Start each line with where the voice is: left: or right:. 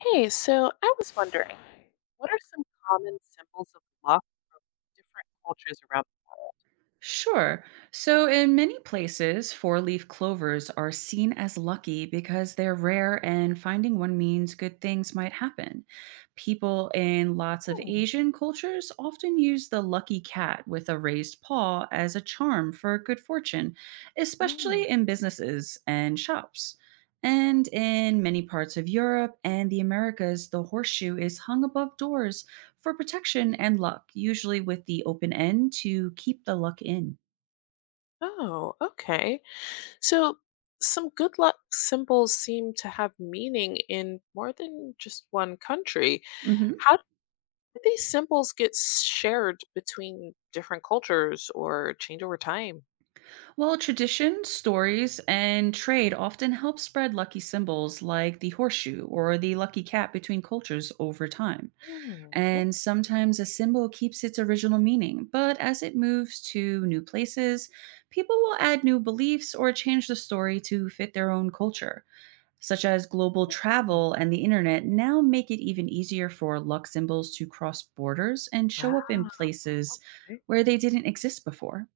left: Hey, so I was wondering, what are some common symbols of luck in different cultures around?
right: Sure. So, in many places, four leaf clovers are seen as lucky because they're rare and finding one means good things might happen. People in lots of Asian cultures often use the lucky cat with a raised paw as a charm for good fortune,
left: Mm.
right: especially in businesses and shops. And in many parts of Europe and the Americas, the horseshoe is hung above doors for protection and luck, usually with the open end to keep the luck in.
left: Oh, okay. So some good luck symbols seem to have meaning in more than just one country.
right: Hmm.
left: How do these symbols get shared between different cultures or change over time?
right: Well, tradition, stories, and trade often help spread lucky symbols like the horseshoe or the lucky cat between cultures over time.
left: Mm.
right: And sometimes a symbol keeps its original meaning, but as it moves to new places, people will add new beliefs or change the story to fit their own culture. Such as global
left: Okay.
right: travel and the internet, now make it even easier for luck symbols to cross borders and show up in
left: Wow.
right: places where they didn't exist before.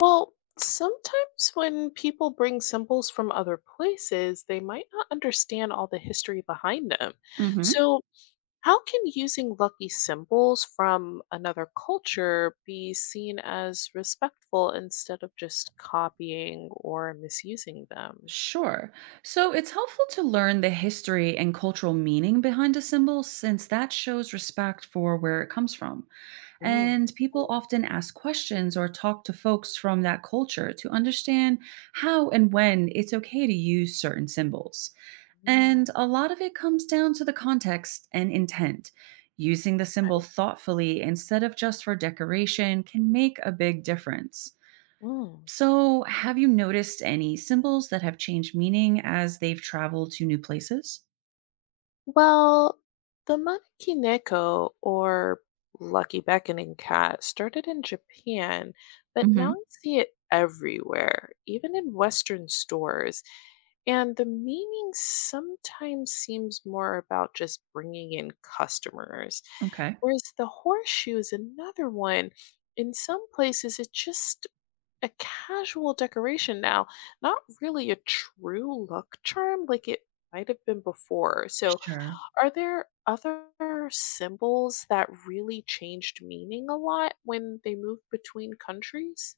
left: Well, sometimes when people bring symbols from other places, they might not understand all the history behind them.
right: Hmm.
left: So, how can using lucky symbols from another culture be seen as respectful instead of just copying or misusing them?
right: Sure. So it's helpful to learn the history and cultural meaning behind a symbol since that shows respect for where it comes from.
left: Mm,
right: And people
left: mm.
right: often ask questions or talk to folks from that culture to understand how and when it's okay to use certain symbols.
left: Mm, mm,
right: And a lot of it comes down to the context and intent. Using the symbol
left: okay.
right: thoughtfully instead of just for decoration can make a big difference.
left: Mm.
right: So, have you noticed any symbols that have changed meaning as they've traveled to new places?
left: Well, the Maneki Neko or Lucky Beckoning Cat started in Japan, but now
right: Hmm.
left: I see it everywhere, even in Western stores. And the meaning sometimes seems more about just bringing in customers.
right: Okay.
left: Whereas the horseshoe is another one. In some places, it's just a casual decoration now, not really a true luck charm like it might have been before. So,
right: Sure.
left: are there other symbols that really changed meaning a lot when they moved between countries?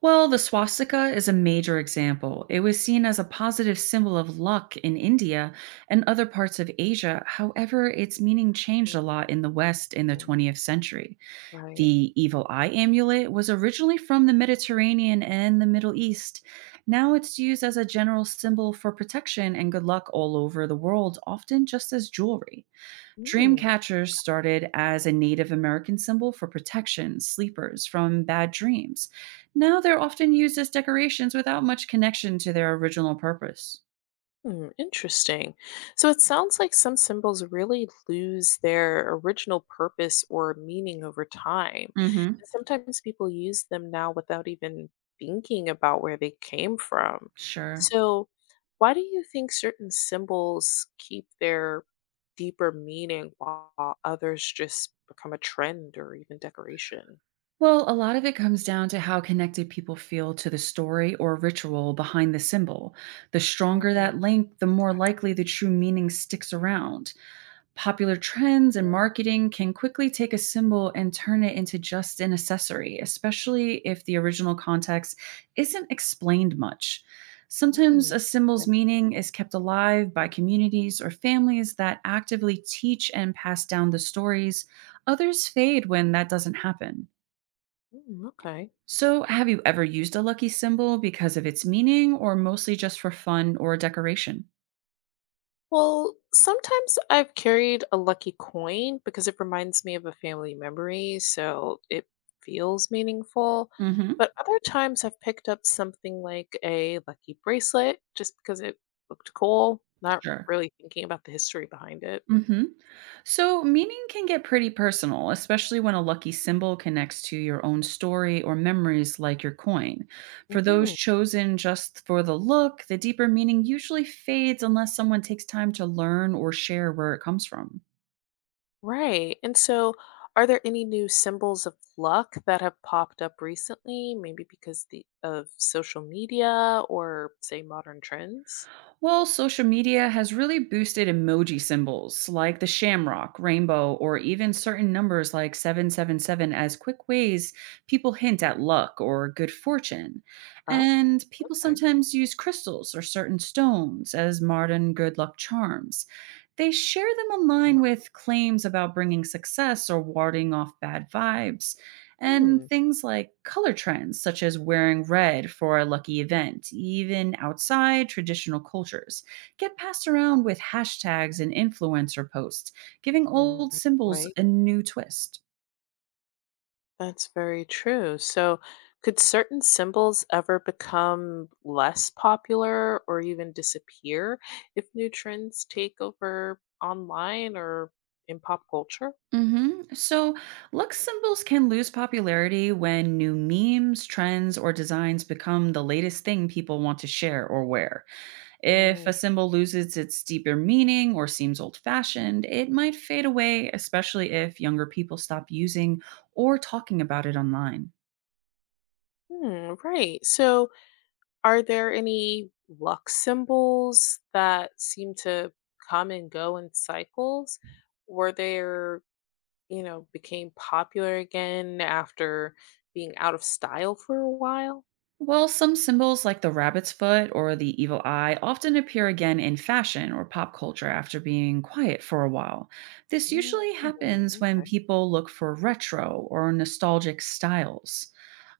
right: Well, the swastika is a major example. It was seen as a positive symbol of luck in India and other parts of Asia. However, its meaning changed a lot in the West in the
left: Mhm.
right: 20th century.
left: Right.
right: The evil eye amulet was originally from the Mediterranean and the Middle East. Now it's used as a general symbol for protection and good luck all over the world, often just as jewelry. Dream
left: Hmm.
right: catchers started as a Native American symbol for protection, sleepers from bad dreams. Now they're often used as decorations without much connection to their original purpose.
left: Hmm, interesting. So it sounds like some symbols really lose their original purpose or meaning over time.
right: Mhm.
left: And sometimes people use them now without even thinking about where they came from.
right: Sure.
left: So, why do you think certain symbols keep their deeper meaning while others just become a trend or even decoration?
right: Well, a lot of it comes down to how connected people feel to the story or ritual behind the symbol. The stronger
left: Mm,
right: that link, the more likely the true meaning sticks around. Popular trends and
left: right.
right: marketing can quickly take a symbol and turn it into just an accessory, especially if the original context isn't explained much. Sometimes
left: Mm,
right: a symbol's
left: okay.
right: meaning is kept alive by communities or families that actively teach and pass down the stories. Others fade when that doesn't happen.
left: Mm, okay.
right: So, have you ever used a lucky symbol because of its meaning or mostly just for fun or decoration?
left: Well, sometimes I've carried a lucky coin because it reminds me of a family memory, so it feels meaningful.
right: Hmm.
left: But other times I've picked up something like a lucky bracelet just because it looked cool, not
right: Sure.
left: really thinking about the history behind it.
right: Hmm. So, meaning can get pretty personal, especially when a lucky symbol connects to your own story or memories like your coin. For those
left: Hmm.
right: chosen just for the look, the deeper meaning usually fades unless someone takes time to learn or share where it comes from.
left: Right. And so, are there any new symbols of luck that have popped up recently, maybe because the of social media or say modern trends?
right: Well, social media has really boosted emoji symbols like the shamrock, rainbow, or even certain numbers like 777 as quick ways people hint at luck or good fortune.
left: Oh,
right: And people
left: okay.
right: sometimes use crystals or certain stones as modern good luck charms. They share them online with claims about bringing success or warding off bad vibes and
left: Hmm.
right: things like color trends, such as wearing red for a lucky event, even outside traditional cultures, get passed around with hashtags and influencer posts, giving old
left: Mhm.
right: symbols
left: Right.
right: a new twist.
left: That's very true. So, could certain symbols ever become less popular or even disappear if new trends take over online or in pop culture?
right: Hmm. So, luck symbols can lose popularity when new memes, trends, or designs become the latest thing people want to share or wear. If
left: Mm.
right: a symbol loses its deeper meaning or seems old fashioned, it might fade away, especially if younger people stop using or talking about it online.
left: Hmm, right. So, are there any luck symbols that seem to come and go in cycles? Were there, became popular again after being out of style for a while?
right: Well, some symbols like the rabbit's foot or the evil eye often appear again in fashion or pop culture after being quiet for a while. This
left: Mm,
right: usually happens when
left: okay.
right: people look for retro or nostalgic styles.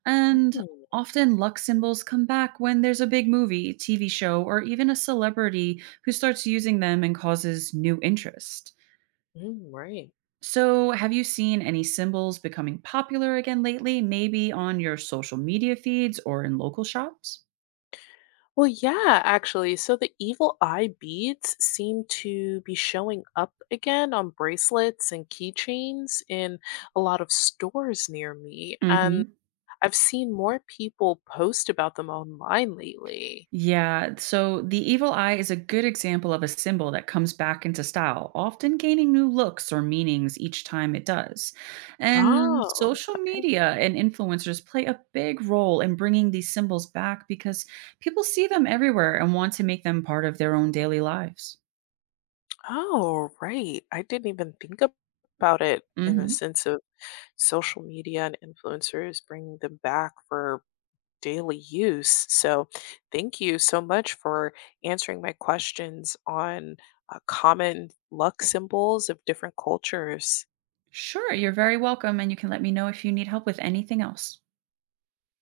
right: And
left: Mm,
right: often luck symbols come back when there's a big movie, TV show, or even a celebrity who starts using them and causes new interest.
left: mm, right.
right: So, have you seen any symbols becoming popular again lately, maybe on your social media feeds or in local shops?
left: Well, yeah, actually. So the evil eye beads seem to be showing up again on bracelets and keychains in a lot of stores near me. And
right: Mhm.
left: I've seen more people post about them online lately.
right: Yeah, so the evil eye is a good example of a symbol that comes back into style, often gaining new looks or meanings each time it does. And
left: Oh,
right: social media and influencers play a big role in bringing these symbols back because people see them everywhere and want to make them part of their own daily lives.
left: oh, right. I didn't even think about it in the
right: Mhm.
left: sense of social media and influencers bringing them back for daily use. So, thank you so much for answering my questions on common luck symbols of different cultures.
right: Sure, you're very welcome and you can let me know if you need help with anything else.